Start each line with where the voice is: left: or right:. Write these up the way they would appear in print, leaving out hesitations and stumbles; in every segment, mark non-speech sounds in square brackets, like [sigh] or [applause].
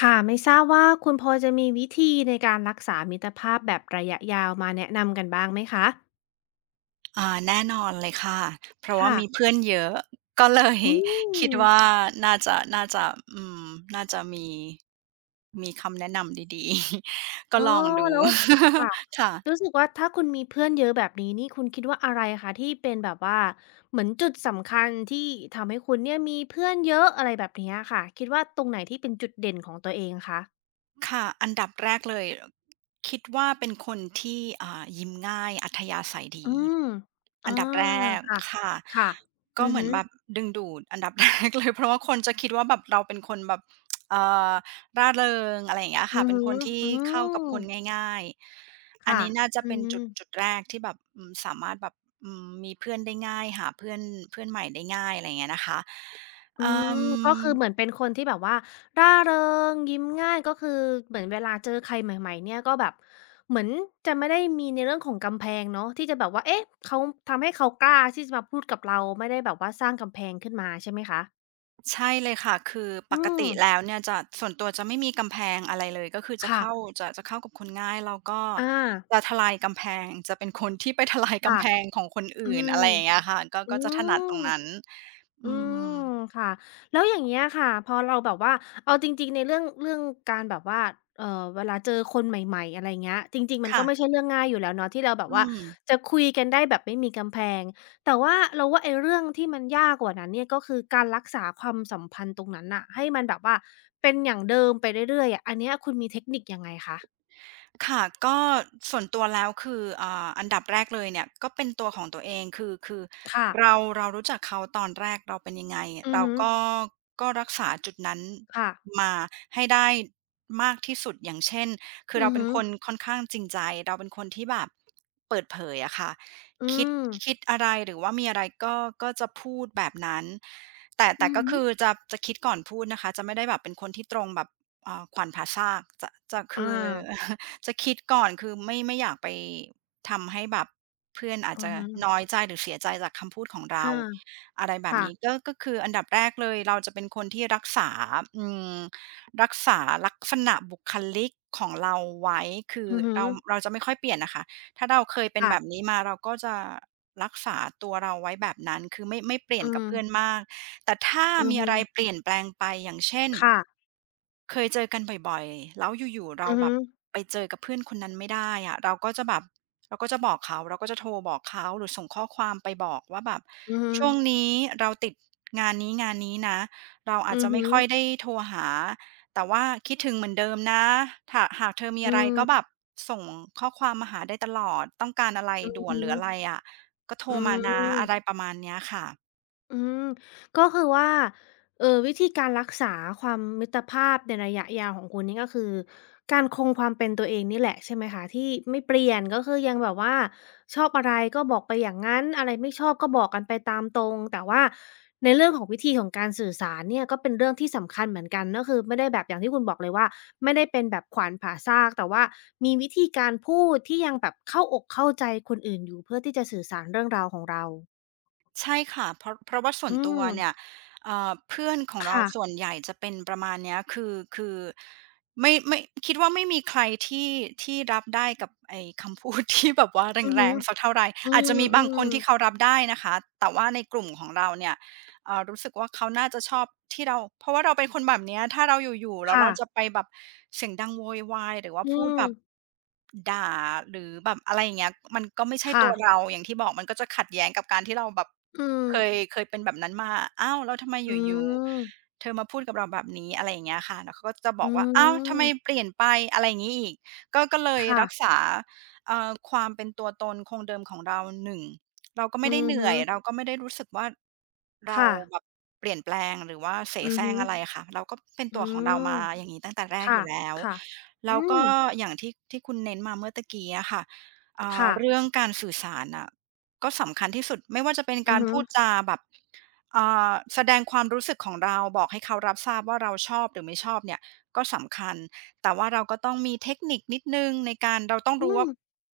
left: ค่ะไม่ทราบว่าคุณพอจะมีวิธีในการรักษามิตรภาพแบบระยะยาวมาแนะนำกันบ้างไหมคะ
right: แน่นอนเลยค่ะ เพราะว่า
left: ค่ะ
right: มีเพื่อนเยอะก็เลย
left: อื
right: [laughs] คิ
left: ม
right: ดว่าน่าจะอืมน่าจะมีคำแนะนำดีๆ [laughs] ก็
left: อ๋อ
right: ลองดู
left: แล้วค่ะ
right: [laughs] ค่ะ
left: รู้สึกว่าถ้าคุณมีเพื่อนเยอะแบบนี้นี่คุณคิดว่าอะไรคะที่เป็นแบบว่าเหมือนจุดสำคัญที่ทำให้คุณเนี่ยมีเพื่อนเยอะอะไรแบบเนี้ยค่ะคิดว่าตรงไหนที่เป็นจุดเด่นของตัวเองคะ
right: ค่ะอันดับแรกเลยคิดว่าเป็นคนที่ยิ้มง่ายอัธยาศัย
left: อื
right: ดี
left: มอา
right: อันดับแรก
left: ค่ะ
right: ค่ะ
left: ค่ะอื
right: ก็
left: อ
right: เหมือนแบบ
left: ฮึ
right: ดึงดูดอันดับแรกเลยเพราะว่าคนจะคิดว่าแบบเราเป็นคนแบบเอ่อร่าเริงอะไรอย่างเงี้ย
left: อื
right: ค่ะ
left: อ
right: เป็น
left: ฮึ
right: คนที่
left: อื
right: เข้ากับ
left: ม
right: คนง่ายๆอัน
left: ค่ะ
right: นี้น่าจะ
left: อื
right: เป็นจุ
left: ม
right: ดจุดแรกที่แบบสามารถแบบมีเพื่อนได้ง่ายหาเพื่อนเพื่อนใหม่ได้ง่ายอะไรอย่างเงี้ยนะคะ
left: อื
right: อื
left: ม
right: ม
left: ก็คือเหมือนเป็นคนที่แบบว่าร่าเริงยิ้มง่ายก็คือเหมือนเวลาเจอใครใหม่ๆเนี่ยก็แบบเหมือนจะไม่ได้มีในเรื่องของกำแพงเนาะที่จะแบบว่าเอ๊ะเขาทำให้เขากล้าที่จะมาพูดกับเราไม่ได้แบบว่าสร้างกำแพงขึ้นมาใช่ไหมคะ
right: ใช่เลยค่ะ คือป
left: อื
right: ก
left: ม
right: ติแล้วเนี่ยจะส่วนตัวจะไม่มีกำแพงอะไรเลย ก็คือจะ
left: ค่ะ
right: เข้าจะเข้ากับคนง่ายแล้วก็
left: อา
right: จะทลายกำแพง จะเป็นคนที่ไปทลายกำ
left: ค่ะ
right: แพงของคน
left: อื
right: อื่นอะ
left: ม
right: ไรอย่างเงี้ยค่ะก็
left: อื
right: ก็จะถนัดตร
left: ม
right: งนั้น
left: อื
right: อืม
left: มค่ะแล้วอย่างเงี้ยค่ะพอเราแบบว่าเอาจริงๆในเรื่องการแบบว่าเวลาเจอคนใหม่ๆอะไรเงี้ยจริงๆมัน
right: ค่ะ
left: ก็ไม่ใช่เรื่องง่ายอยู่แล้วเนาะที่เราแบบ
right: อื
left: ว่า
right: ม
left: จะคุยกันได้แบบไม่มีกำแพงแต่ว่าเราว่าไอ้เรื่องที่มันยากกว่านั้นเนี่ยก็คือการรักษาความสัมพันธ์ตรงนั้นน่ะให้มันแบบว่าเป็นอย่างเดิมไปเรื่อยๆอะอันเนี้ยคุณมีเทคนิคยังไงคะ
right: ค่ะก็ส่วนตัวแล้วคืออันดับแรกเลยเนี่ยก็เป็นตัวของตัวเองคือ
left: ค่ะ
right: เรารู้จักเขาตอนแรกเราเป็นยังไง
left: อือ
right: เรา
left: ฮึ
right: ก็รักษาจุดนั้น
left: ค่ะ
right: มาให้ได้มากที่สุดอย่างเช่นคือ
left: อื
right: เรา
left: อ
right: เป็น
left: ฮึ
right: คนค่อนข้างจริงใจเราเป็นคนที่แบบเปิดเผยอะค่ะ
left: อื
right: คิด
left: ม
right: อะไรหรือว่ามีอะไรก็จะพูดแบบนั้นแต่
left: อือ
right: ก็
left: ฮึ
right: คือจะคิดก่อนพูดนะคะจะไม่ได้แบบเป็นคนที่ตรงแบบ เอ่าขวัญผ่าซากจะคือ
left: อา
right: [laughs] จะคิดก่อนคือไม่อยากไปทำให้แบบเพื่อนอาจ
left: อือ
right: จะ
left: ฮึ
right: น้อยใจหรือเสียใจจากคำพูดของเรา
left: อา
right: อะไรแบบ
left: ค่ะ
right: นี้ก็คืออันดับแรกเลยเราจะเป็นคนที่รักษาอืมรักษาลักษณะบุคลิกของเราไว้คือ
left: อือฮึ
right: เราจะไม่ค่อยเปลี่ยนน่ะค่ะถ้าเราเคยเป็นแบบ
left: ค่ะ
right: นี้มาเราก็จะรักษาตัวเราไว้แบบนั้นคือไม่เปลี่ย
left: อื
right: นกับ
left: ม
right: เพื่อนมากแต่ถ้า
left: อือ
right: มี
left: ฮึ
right: อะไรเปลี่ยนแปลงไปอย่างเช่น
left: ค่ะ
right: เคยเจอกันบ่อยๆแล้วอยู่ๆเรา
left: อือ
right: แบ
left: ฮึ
right: บไปเจอกับเพื่อนคนนั้นไม่ได้อะเราก็จะแบบเราก็จะบอกเขาเราก็จะโทรบอกเขาหรือส่งข้อความไปบอกว่าแบบ
left: อือฮึ
right: ช่วงนี้เราติดงานนี้นะเราอา
left: อื
right: จ
left: อ
right: จะไม่
left: ฮึ
right: ค่อยได้โทรหาแต่ว่าคิดถึงเหมือนเดิมนะถะหากเธอมี
left: อื
right: อะไรก็แบ
left: ม
right: บส่งข้อความมาหาได้ตลอดต้องการอะไร
left: อือ
right: ด่วน
left: ฮึ
right: หรืออะไรอะก็โทร
left: อื
right: มานะอะไร
left: ม
right: ประมาณเนี้ยค่ะ
left: อืมก็คือว่าวิธีการรักษาความมิตรภาพในระยะยาวของคุณนี่ก็คือการคงความเป็นตัวเองนี่แหละใช่ไหมคะที่ไม่เปลี่ยนก็คือยังแบบว่าชอบอะไรก็บอกไปอย่างงั้นอะไรไม่ชอบก็บอกกันไปตามตรงแต่ว่าในเรื่องของวิธีของการสื่อสารเนี่ยก็เป็นเรื่องที่สำคัญเหมือนกันก็คือไม่ได้แบบอย่างที่คุณบอกเลยว่าไม่ได้เป็นแบบขวานผ่าซากแต่ว่ามีวิธีการพูดที่ยังแบบเข้าอกเข้าใจคนอื่นอยู่เพื่อที่จะสื่อสารเรื่องราวของเรา
right: ใช่ค่ะเพราะว่าส่ว
left: อื
right: นตัวเนี่ย
left: ม
right: เพื่อนของเรา
left: ค่ะ
right: ส่วนใหญ่จะเป็นประมาณเนี้ยคือไม่คิดว่าไม่มีใครที่รับได้กับไอ้คำพูด [laughs] ที่แบบว่า
left: อือ
right: แร
left: ฮึ
right: งๆสักเท่าไหร
left: อื
right: อาจจะมีบางคน
left: ม
right: ที่เขา
left: ๆ
right: รับได้นะคะแต่ว่าในกลุ่มของเราเนี่ยรู้สึกว่าเขาน่าจะชอบที่เราเพราะว่าเราเป็นคนแบบเนี้ยถ้าเราอยู่ๆแล้ว
left: ค่ะ
right: เราจะไปแบบเสียงดังโวยวายหรือว่า
left: อื
right: พูด
left: ม
right: แบบด่าหรือแบบอะไรอย่างเงี้ยมันก็ไม่ใช่
left: ค่ะ
right: ตัวเราอย่างที่บอกมันก็จะขัดแย้งกับการที่เราแบบ
left: อืม
right: เคยเป็นแบบนั้นมาอ้าวแล้วทำไม
left: อื
right: อยู่
left: ม
right: ๆเธอมาพูดกับเราแบบนี้อะไรอย่างเงี้ยค่ะแล้วเขาก็จะบ
left: อื
right: อกว่าอ้าวทำไมเป
left: ม
right: ลี่ยนไปอะไรอย่างงี้อีกก็เลย
left: ค่ะ
right: รักษาความเป็นตัวตนคงเดิมของเราหนึ่งเราก็ไม่
left: อื
right: ได้
left: อ
right: เห
left: ฮึ
right: นื่อยเราก็ไม่ได้รู้สึกว่าเรา
left: ค่ะ
right: แบบเปลี่ยนแปลงหรือว่าเส
left: อื
right: แส
left: อ
right: ร้
left: ฮึ
right: งอะไรอะค่ะเราก็เป็น
left: อื
right: ตัวของเรา
left: ม
right: มาอย่างงี้ตั้งแต่แรก
left: ค่ะ
right: อยู่แล้ว
left: ค่ะอื
right: แล้ว
left: ม
right: ก็อย่างที่คุณเน้นมาเมื่อตะกี้อะค่ะ
left: ค่ะ
right: เรื่องการสื่อสารน่ะ ก็สำคัญที่สุดไม่ว่าจะเป็น
left: อื
right: กา
left: อ
right: ร
left: ฮึ
right: พูดจาแบบอ่แสดงความรู้สึกของเราบอกให้เขารับทราบว่าเราชอบหรือไม่ชอบเนี่ยก็สำคัญแต่ว่าเราก็ต้องมีเทคนิคนิดหนึ่งในการเราต้อง
left: อื
right: รู้
left: ม
right: ว่า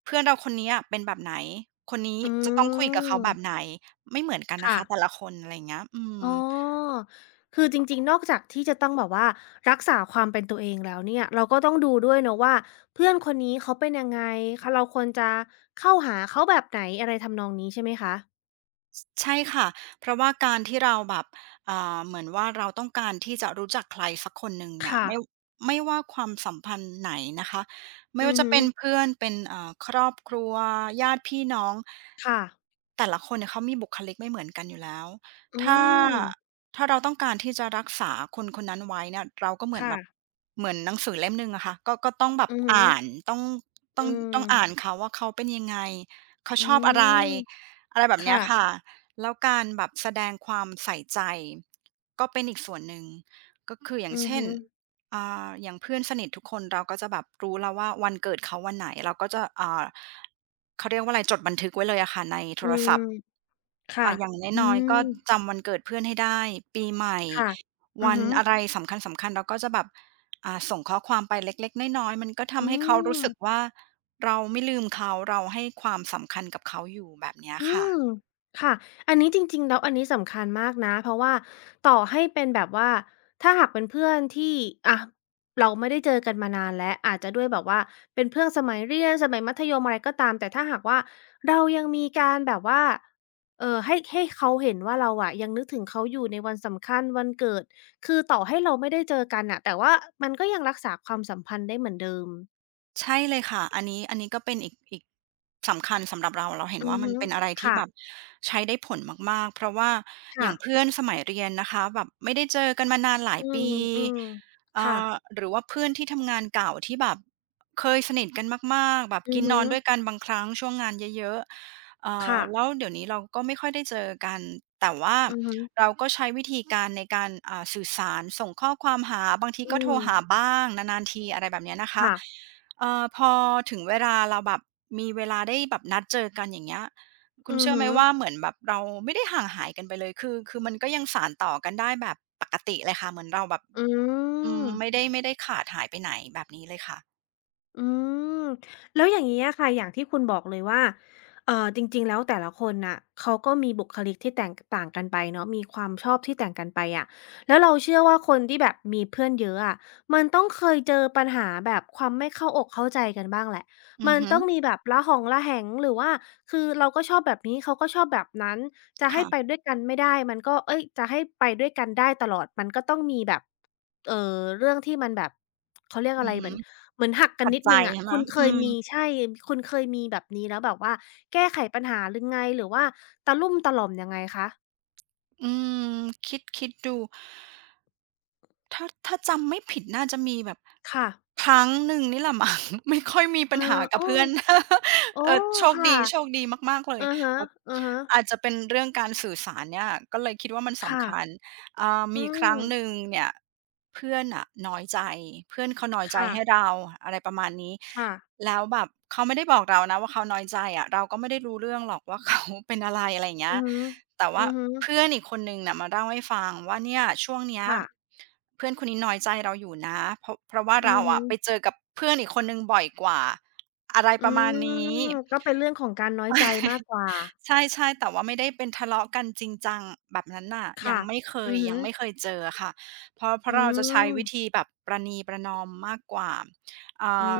right: เพื่อนเราคนเนี้ยเป็นแบบไหนคนนี้
left: อื
right: จะต้องคุยกับเขาแบบ
left: ม
right: ไหนไม่เหมือนกันนะ
left: ค่ะ
right: คะแต่ละคนอะไรอย่างเงี้ยอืม
left: อ๋อคือจริงๆนอกจากที่จะต้องแบบว่ารักษาความเป็นตัวเองแล้วเนี่ยเราก็ต้องดูด้วยเนาะว่าเพื่อนคนนี้เขาเป็นยังไงคเราควรจะเข้าหาเขาแบบไหนอะไรทำนองนี้ใช่ไหมคะ
right: ใช่ค่ะ เพราะว่าการที่เราแบบเหมือนว่าเราต้องการที่จะรู้จักใครสักคนหนึ่งเนี่ย
left: ค่ะ
right: ไม่ว่าความสัมพันธ์ไหนนะคะ ไม่
left: อื
right: ว่า
left: อ
right: จะ
left: ฮึ
right: เป็นเพื่อนเป็นครอบครัวญาติพี่น้อง
left: ค่ะ
right: แต่ละคนเนี่ยเขามีบุคลิกไม่เหมือนกันอยู่แล้ว
left: อื
right: ถ้า
left: ม
right: ถ้าเราต้องการที่จะรักษาคนคนนั้นไว้เนี่ยเราก็
left: ค่ะ
right: เหมือนหนังสือเล่มหนึ่งอะค่ะก็ต้องแบบ
left: อือฮึ
right: อ่านต้องต้
left: อื
right: องต้องอ่าน
left: ม
right: เขาว่าเขาเป็นยังไงเขา
left: อื
right: ชอบอะไร
left: ม
right: อะไรแบบเนี้ยค่ะ
left: ค่ะ
right: แล้วการแบบแสดงความใส่ใจก็เป็นอีกส่วนหนึ่งก็คืออย่า
left: อื
right: ง
left: อ
right: เช่น
left: ฮึ
right: อย่างเพื่อนสนิททุกคนเราก็จะแบบรู้แล้วว่าวันเกิดเขาวันไหนเราก็จะเขาเรียกว่าอะไรจดบันทึกไว้เลยอะค่ะในโท
left: อื
right: ร
left: ม
right: ศัพท์
left: ค่ะ
right: อย่าง
left: อื
right: น้อย
left: ม
right: ๆก็จำวันเกิดเพื่อนให้ได้ปีใหม่
left: ค่ะอื
right: วั
left: อ
right: น
left: ฮึ
right: อะไรสำคัญๆเราก็จะแบบส่งข้อความไปเล็กๆน้อยๆมันก็
left: อื
right: ทำให้เขารู้สึก
left: ม
right: ว่าเราไม่ลืมเขาเราให้ความสำคัญกับเขาอยู่แบบเนี้ย
left: อื
right: ค่ะ
left: มค่ะอันนี้จริงๆแล้วอันนี้สำคัญมากนะเพราะว่าต่อให้เป็นแบบว่าถ้าหากเป็นเพื่อนที่อะเราไม่ได้เจอกันมานานแล้วอาจจะด้วยแบบว่าเป็นเพื่อนสมัยเรียนสมัยมัธยมอะไรก็ตามแต่ถ้าหากว่าเรายังมีการแบบว่าให้เขาเห็นว่าเราอะยังนึกถึงเขาอยู่ในวันสำคัญวันเกิดคือต่อให้เราไม่ได้เจอกันน่ะแต่ว่ามันก็ยังรักษาความสัมพันธ์ได้เหมือนเดิม
right: ใช่เลยค่ะอันนี้ก็เป็นอีกสำคัญสำหรับเราเราเห็น
left: อื
right: ว่า
left: อ
right: มัน
left: ฮึ
right: เป็นอะไรที่
left: ค่ะ
right: แบบใช้ได้ผลมากๆเพราะว่าอ
left: ค่ะ
right: ย่างเพื่อนสมัยเรียนนะคะแบบไม่ได้เจอกันมานานหลาย
left: อื
right: ปี
left: มๆค่ะ
right: หรือว่าเพื่อนที่ทำงานเก่าที่แบบเคยสนิทกันมากๆแบบ
left: อื
right: กิ
left: อ
right: นน
left: ฮึ
right: อนด้วยกันบางครั้งช่วงงานเยอะๆ
left: ค่ะ
right: แล้วเดี๋ยวนี้เราก็ไม่ค่อยได้เจอกันแต่ว่า
left: อือฮึ
right: เราก็ใช้วิธีการในการสื่อสารส่งข้อความหาบางที
left: อื
right: ก็โทร
left: ม
right: หาบ้างนานๆทีอะไรแบบเนี้ยนะคะ
left: ค่ะ
right: พอถึงเวลาเราแบบมีเวลาได้แบบนัดเจอกันอย่างเงี้ยคุณ
left: อือ
right: เชื่อไห
left: ฮึ
right: มว่าเหมือนแบบเราไม่ได้ห่างหายกันไปเลยคือมันก็ยังสานต่อกันได้แบบปกติเลยค่ะเหมือนเราแบบ
left: อืม
right: ไม่ได้ขาดหายไปไหนแบบนี้เลยค่ะ
left: อืมแล้วอย่างนี้อะค่ะอย่างที่คุณบอกเลยว่าจริงๆแล้วแต่ละคนน่ะเขาก็มีบุคลิกที่แตกต่างกันไปเนาะมีความชอบที่แตกกันไปอะแล้วเราเชื่อว่าคนที่แบบมีเพื่อนเยอะอะมันต้องเคยเจอปัญหาแบบความไม่เข้าอกเข้าใจกันบ้างแหละ
right: อื
left: มั
right: อ
left: น
right: ฮึ
left: ต้องมีแบบระหองระแหงหรือว่าคือเราก็ชอบแบบนี้เขาก็ชอบแบบนั้นจะให้ไป
right: ค่ะ
left: ด้วยกันไม่ได้มันก็เอ๊ยจะให้ไปด้วยกันได้ตลอดมันก็ต้องมีแบบ เรื่องที่มันแบบเขาเรียกอะ
right: อื
left: ไร
right: อ
left: เห
right: ฮึ
left: มือนเหมือนหักกัน
right: ขัด
left: นิด
right: ใจ
left: หนึ่งอะ
right: ใช่ไหม
left: คุณเค
right: อื
left: ย
right: ม
left: มีใช่คุณเคยมีแบบนี้แล้วแบบว่าแก้ไขปัญหาหรืงไงหรือว่าตะลุ่มตะหล่อมยังไงคะ
right: อืมคิดดู ถ้าจำไม่ผิดน่าจะมีแบบ
left: ค่ะ
right: ครั้งหนึ่งนี่แหละมั้ง [laughs] ไม่ค่อยมี
left: เอ
right: ปัญหา
left: อ
right: กับ
left: โอ้
right: เพื่อน [laughs]
left: โอ้
right: เออโชค
left: ค่ะ
right: ดีโชคดีมากๆเลย
left: อะฮ
right: แบบ
left: ะ
right: อาจจะเป็นเรื่องการสื่อสารเนี่ยก็เลยคิดว่ามัน
left: ๆ
right: สำ
left: ค่ะ
right: คัญ
left: อื
right: มีครั้งหนึ่ง
left: ม
right: เนี่ยเพื่อนน่ะน้อยใจเพื่อนเขาน้อยใจ
left: ค่ะ
right: ให้เราอะไรประมาณนี้
left: ค่ะ
right: แล้วแบบเขาไม่ได้บอกเรานะว่าเขาน้อยใจอะเราก็ไม่ได้รู้เรื่องหรอกว่า [laughs] เขาเป็นอะไรอะไรอย่างเงี้
left: อื
right: ย
left: อฮึ
right: แต่
left: อื
right: ว่า
left: อฮึ
right: เพื่อนอีกคนหนึ่งน่ะมาเล่าให้ฟังว่าเนี่ยช่วงเนี้ย
left: ค่ะ
right: เพื่อนคนนี้น้อยใจเราอยู่นะเพราะว่า
left: อื
right: เรา
left: อฮึ
right: อะไปเจอกับเพื่อนอีกคนหนึ่งบ่อยกว่าอะไร
left: อื
right: ประมาณ
left: ม
right: นี้
left: ก็เป็นเรื่องของการน้อยใจมาก
right: [laughs]
left: กว่า
right: ใช่ๆแต่ว่าไม่ได้เป็นทะเลาะกันจริงจังแบบนั้นน่ะยัง
left: ค่ะ
right: ไม่เค
left: อื
right: ย
left: อฮึ
right: ยังไม่เคยเจออะค่ะเพราะเพ
left: อื
right: ราะเราจะใช้วิธี
left: ม
right: แบบประนีประนอมมากกว่า อ่
left: อื
right: า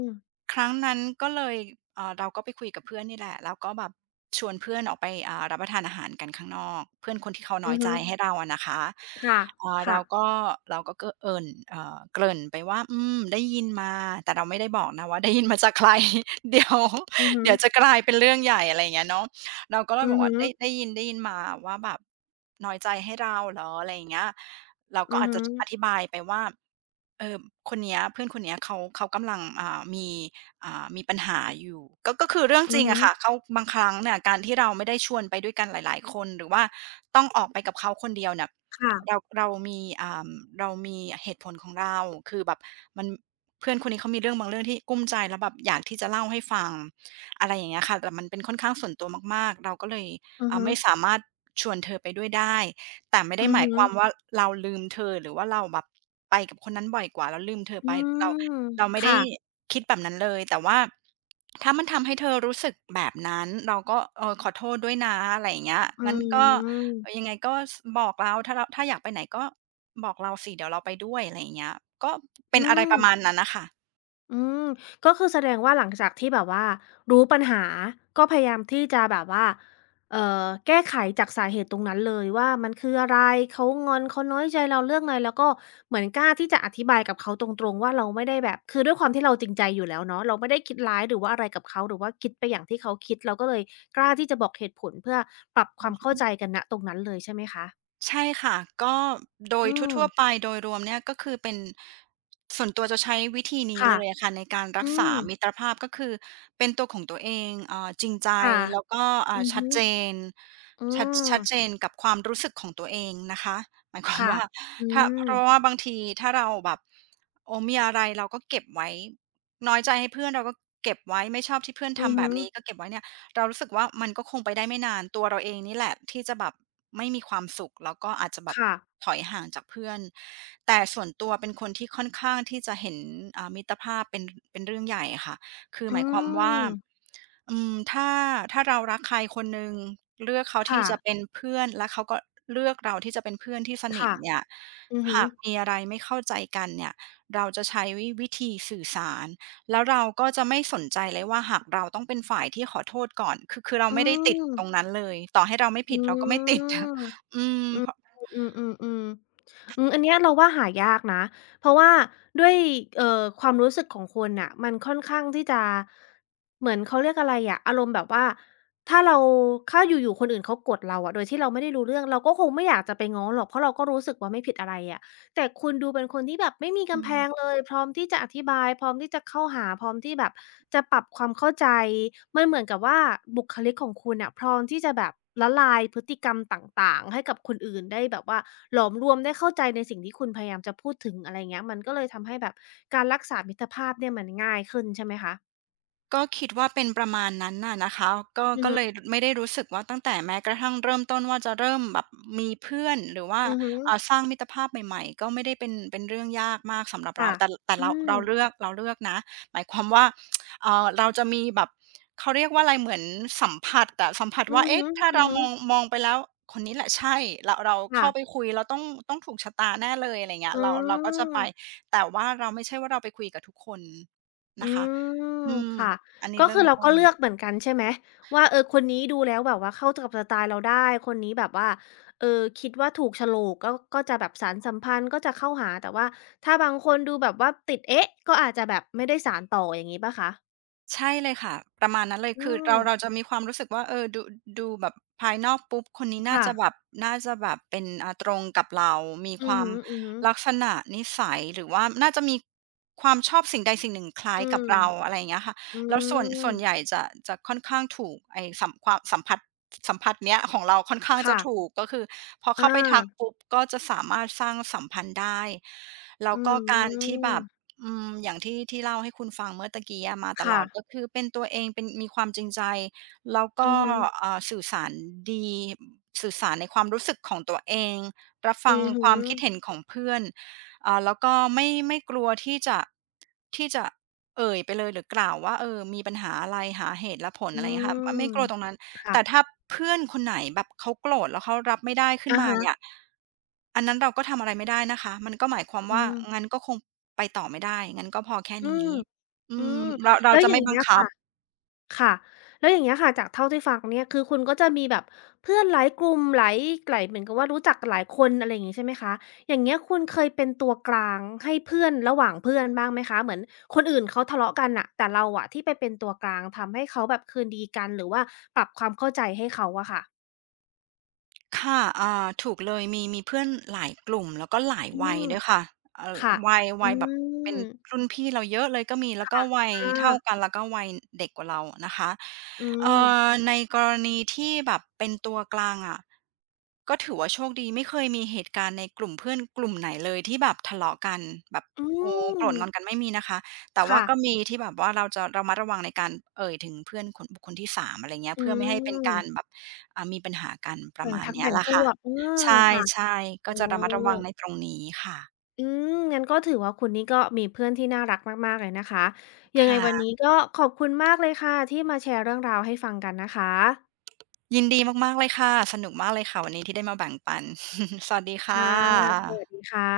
left: ม
right: ครั้งนั้นก็เลยเราก็ไปคุยกับเพื่อนนี่แหละแล้วก็แบบชวนเพื่อนออกไปรับประทานอาหารกันข้างนอกเพื่อนคนที่เขาน้
left: อื
right: อ
left: อ
right: ยใจ
left: ฮึ
right: ให้เราอะนะคะ
left: ค่ะ
right: อ่า
left: ค่ะ
right: เราก็เราก็เกเอิ่นเอ่อเกริ่นไปว่าอืมได้ยินมาแต่เราไม่ได้บอกนะว่าได้ยินมาจากใคร [laughs] เดี๋ยว
left: อือฮึ
right: เดี๋ยวจะกลายเป็นเรื่องใหญ่อะไรอย่างเงี้ยเนาะเราก็เลย
left: อื
right: บ
left: อ
right: อก
left: ฮึ
right: ว่าได้ยินมาว่าแบบน้อยใจให้เราเหรออะไรอย่างเงี้ยเราก็
left: อือ
right: อาจ
left: ฮึ
right: จะอธิบายไปว่า เออคนเนี้ยเพื่อนคนเนี้ยเขากำลังมีปัญหาอยู่ก็คือเรื่อง
left: อื
right: จ
left: อ
right: ริง
left: ฮึ
right: อะค่ะเขาบางครั้งเนี่ยการที่เราไม่ได้ชวนไปด้วยกันหลายๆคนหรือว่าต้องออกไปกับเขาคนเดียวเนี่ย
left: ค่ะ
right: เราเรามีอ่าเรามีเหตุผลของเราคือแบบมันเพื่อนคนนี้เขามีเรื่องบางเรื่องที่กุ้มใจแล้วแบบอยากที่จะเล่าให้ฟังอะไรอย่างเงี้ยค่ะแต่มันเป็นค่อนข้างส่วนตัวมากๆเราก็เลย
left: อือฮึ
right: ไม่สามารถชวนเธอไปด้วยได้ แต่ไม่
left: อื
right: ได้
left: อ
right: หมาย
left: ฮึ
right: ความว่าเราลืมเธอหรือว่าเราแบบไปกับคนนั้นบ่อยกว่าแล้วลืมเธอ
left: อื
right: ไปเรา
left: ม
right: เราไม่ได้
left: ค่ะ
right: คิดแบบนั้นเลยแต่ว่าถ้ามันทำให้เธอรู้สึกแบบนั้นเราก็เออขอโทษด้วยนะอะไรอย่างเงี้ย
left: อื
right: งั้นก็เออยั
left: ม
right: งไงก็บอกเราถ้าอยากไปไหนก็บอกเราสิเดี๋ยวเราไปด้วยอะไรอย่างเงี้ยก็เป็
left: อื
right: นอะไรประมาณ
left: ม
right: นั้นน่ะค่ะ
left: อืมก็คือแสดงว่าหลังจากที่แบบว่ารู้ปัญหาก็พยายามที่จะแบบว่าแก้ไขจากสาเหตุตรงนั้นเลยว่ามันคืออะไรเขางอนเขาน้อยใจเราเรื่องอะไรแล้วก็เหมือนกล้าที่จะอธิบายกับเขาตรงๆว่าเราไม่ได้แบบคือด้วยความที่เราจริงใจอยู่แล้วเนาะเราไม่ได้คิดร้ายหรือว่าอะไรกับเขาหรือว่าคิดไปอย่างที่เขาคิดเราก็เลยกล้าที่จะบอกเหตุผลเพื่อปรับความเข้าใจกันณตรงนั้นเลยใช่ไหมคะ
right: ใช่ค่ะก็โดย
left: อืม
right: ทั่วๆไปโดยรวมเนี่ยก็คือเป็นส่วนตัวจะใช้วิธีนี้
left: ค่ะ
right: เลยอะค่ะในการรั
left: อื
right: กษา
left: ม
right: มมิตรภาพก็คือเป็นตัวของตัวเองจริงใจ
left: ค่ะ
right: แล้วก็
left: อือ
right: ชัด
left: ฮึ
right: เจน
left: อื
right: ชัด
left: ม
right: ชัดเจนกับความรู้สึกของตัวเองนะคะหมายความ
left: ค่ะ
right: ว่า
left: อื
right: ถ้าเพ
left: ม
right: ราะว่าบางทีถ้าเราแบบโอ้มีอะไรเราก็เก็บไว้น้อยใจให้เพื่อนเราก็เก็บไว้ไม่ชอบที่เพื่อน
left: อือ
right: ทำแบ
left: ฮึ
right: บนี้ก็เก็บไว้เนี่ย เรารู้สึกว่ามันก็คงไปได้ไม่นานตัวเราเองนี่แหละที่จะแบบไม่มีความสุขแล้วก็อาจจะแบบ
left: ค่ะ
right: ถอยห่างจากเพื่อนแต่ส่วนตัวเป็นคนที่ค่อนข้างที่จะเห็นมิตรภาพเป็นเป็นเรื่องใหญ่อะค่ะคือ
left: อื
right: หมายความว่า
left: ม
right: อืมถ้าถ้าเรารักใครคนหนึ่งเลือกเขาที่
left: ค่ะ
right: จะเป็นเพื่อนและเขาก็เลือกเราที่จะเป็นเพื่อนที่สนิท
left: ค่ะ
right: เนี่ย
left: อือฮึ
right: หากมีอะไรไม่เข้าใจกันเนี่ยเราจะใช้วิธีสื่อสาร แล้วเราก็จะไม่สนใจเลยว่าหากเราต้องเป็นฝ่ายที่ขอโทษก่อน คือเรา
left: อื
right: ไม่ได้ติดตรง
left: ม
right: นั้นเลย ต่อให้เราไม่
left: อื
right: ผิดเราก็ไม่ติด
left: ม
right: [laughs] อืม
left: อื
right: เพ
left: ม
right: ราะ
left: อือๆๆๆอืมอันเนี้ยเราว่าหายากนะเพราะว่าด้วยเอ่อความรู้สึกของคนน่ะมันค่อนข้างที่จะเหมือนเขาเรียกอะไรอะอารมณ์แบบว่าถ้าเราถ้าอยู่ๆคนอื่นเขากดเราอะโดยที่เราไม่ได้รู้เรื่องเราก็คงไม่อยากจะไปง้อหรอกเพราะเราก็รู้สึกว่าไม่ผิดอะไรอะ แต่คุณดูเป็นคนที่แบบไม่มี
right: อื
left: กำแพง
right: ม
left: เลย [laughs] พร้อมที่จะอธิบายพร้อมที่จะเข้าหาพร้อมที่แบบจะปรับความเข้าใจมันเหมือนกับว่าบุคลิกของคุณน่ะพร้อมที่จะแบบละลายพฤติกรรมต่างๆให้กับคนอื่นได้แบบว่าหลอมรวมได้เข้าใจในสิ่งที่คุณพยายามจะพูดถึงอะไรเงี้ยมันก็เลยทำให้แบบการรักษามิตรภาพเนี่ยมันง่ายขึ้นใช่ไหมคะ
right: ก็คิดว่าเป็นประมาณนั้นน่ะนะคะก็
left: อือ
right: ก็เลย
left: ฮึ
right: ไม่ได้รู้สึกว่าตั้งแต่แม้กระทั่งเริ่มต้นว่าจะเริ่มแบบมีเพื่อนหรือว่า
left: อือฮึ
right: สร้างมิตรภาพใหม่ๆก็ไม่ได้เป็นเป็นเรื่องยากมากสำหรับเรา
left: ค่ะ
right: แต่
left: อื
right: เรา
left: ม
right: เราเลือกเราเลือกนะหมายความว่าเราจะมีแบบเขาเรียกว่าอะไรเหมือนสัมผัสอะสัมผัส
left: อื
right: ว่า
left: อ
right: เอ๊ะถ้าเรา
left: ฮึ
right: มอง
left: ๆ
right: มองไปแล้วคนนี้แหละใช่เรา
left: ค่ะ
right: เข้าไปคุยเราต้องต้องถูกชะตาแน่เลยอะไรเงี้ย
left: อื
right: เราก็จะไป
left: ม
right: แต่ว่าเราไม่ใช่ว่าเราไปคุยกับทุกคน
left: อื
right: นะคะอื
left: ม
right: ม
left: ค่ะ
right: อันนี้
left: ก็
right: เริ่
left: คื
right: ม
left: อเรา
right: ต้
left: ก็
right: น
left: เลือกเหมือนกันใช่ไหมว่าเออคนนี้ดูแล้วแบบว่าเข้ากับสไตล์เราได้คนนี้แบบว่าเออคิดว่าถูกโฉลกก็จะแบบสานสัมพันธ์ก็จะเข้าหาแต่ว่าถ้าบางคนดูแบบว่าติดเอ๊ะก็อาจจะแบบไม่ได้สานต่ออย่างงี้เปล่าคะ
right: ใช่เลยค่ะประมาณนั้นเลย
left: อื
right: คือเราจะ
left: ม
right: มีความรู้สึกว่าเออดูดูแบบภายนอกปุ๊บคนนี้น่า
left: ค่ะ
right: จะแบบน่าจะแบบเป็นตรงกับเรามีค
left: อือ
right: วาม
left: ฮึๆอื
right: ลักษณะนิสัยหรือว่าน่าจะมีความชอบสิ่งใดสิ่งหนึ่งคล้ายกับ
left: ม
right: เราอะไรอย่างเงี้ยค่ะ
left: อื
right: แล้วส่วนส่ว
left: ม
right: นใหญ่จะจะค่อนข้างถูกไอ้สัมความสัมผัสสัมผัสเนี้ยของเราค่อนข้างจะ
left: ค่ะ
right: ถูกก็คือพอเข้าไปทัก
left: อา
right: ปุ๊บก็จะสามารถสร้างสัมพันธ์ได้แล้ว
left: อื
right: ก็การที่แบบ
left: ม
right: อืมอย่างที่ที่เล่าให้คุณฟังเมื่อตะกี้อะมาตล
left: ค่ะ
right: อดก็คือเป็นตัวเองเป็นมีความจริงใจแล้ว
left: อื
right: ก็
left: อฮึ
right: สื่อสารดีสื่อสารในความรู้สึกของตัวเองรับ
left: อื
right: ฟัง
left: อฮึ
right: ความคิดเห็นของเพื่อนแล้วก็ไม่กลัวที่จะเอ่ยไปเลยหรือกล่าวว่าเออมีปัญหาอะไรหาเหตุและผล
left: อื
right: อะไรเงี้ยค่ะไม่กลัวตรง
left: ม
right: นั้น
left: ค่ะ
right: แต่ถ้าเพื่อนคนไหนแบบเขาโกรธแล้วเขารับไม่ได้ขึ้น
left: อะ
right: มาเนี่ย
left: ฮะ
right: อันนั้นเราก็ทำอะไรไม่ได้นะคะมันก็หมายความ
left: อื
right: ว่า
left: ม
right: งั้นก็คงไปต่อไม่ได้งั้นก็พอแค่
left: อื
right: นี้
left: ม
right: อื
left: อื
right: ม
left: ม
right: เรา
left: แล้ว
right: จะ
left: อย่า
right: ไม่
left: ง
right: บั
left: เงี้
right: ง
left: ย
right: คับ
left: ค่ะค่ะแล้วอย่างเงี้ยค่ะจากเท่าที่ฟังเนี่ยคือคุณก็จะมีแบบเพื่อนหลายกลุ่มหลายเหมือนกับว่ารู้จักหลายคนอะไรอย่างงี้ใช่ไหมคะอย่างเงี้ยคุณเคยเป็นตัวกลางให้เพื่อนระหว่างเพื่อนบ้างไหมคะเหมือนคนอื่นเขาทะเลาะกันน่ะแต่เราอะที่ไปเป็นตัวกลางทำให้เขาแบบคืนดีกันหรือว่าปรับความเข้าใจให้เขาอะค่ะ
right: ค่ะถูกเลยมีเพื่อนหลายกลุ่มแล้วก็หลาย
left: อื
right: วัย
left: ม
right: ด้วยค่ะเอ่อ
left: ค่ะ
right: วัย
left: อื
right: วัยแบบ
left: ม
right: เป็นรุ่นพี่เราเยอะเลยก็มีแล้วก็
left: ค่ะ
right: วัย
left: อา
right: เท่ากันแล้วก็วัยเด็กกว่าเรานะคะ
left: อื
right: เอ่
left: ม
right: ในกรณีที่แบบเป็นตัวกลางอะก็ถือว่าโชคดีไม่เคยมีเหตุการณ์ในกลุ่มเพื่อนกลุ่มไหนเลยที่แบบทะเลาะกันแบบ
left: อื
right: โอ้โกร
left: ม
right: ธงอนกันไม่มีนะคะ แต่ว่า
left: ค่ะ
right: ก็มีที่แบบว่าเราจะระมัดระวังในการเอ่ยถึงเพื่อนคนบุคคลที่3อะไรเงี้ย
left: อื
right: เพื่อไม่ให้เป็นการแบ
left: ม
right: บมีปัญหากันประ
left: แบ่ง
right: มาณ
left: พรรค
right: เนี้ย
left: แบ่ง
right: แหละ
left: พ
right: ค่ะ
left: วกเออ
right: ใช
left: ค่ะ
right: ่ๆก็
left: อ๋อ
right: จะระมัดระวังในตรงนี้ค่ะ
left: อืมงั้นก็ถือว่าคุณนี่ก็มีเพื่อนที่น่ารักมากๆเลยนะคะยังไงวัน
right: ค่ะ
left: นี้ก็ขอบคุณมากเลยค่ะที่มาแชร์เรื่องราวให้ฟังกันนะคะ
right: ยินดีมากๆเลยค่ะสนุกมากเลยค่ะวันนี้ที่ได้มาแบ่งปัน [laughs] สวัสดีค่
left: ค่ะสวัส
right: ะ
left: ดีค่ะ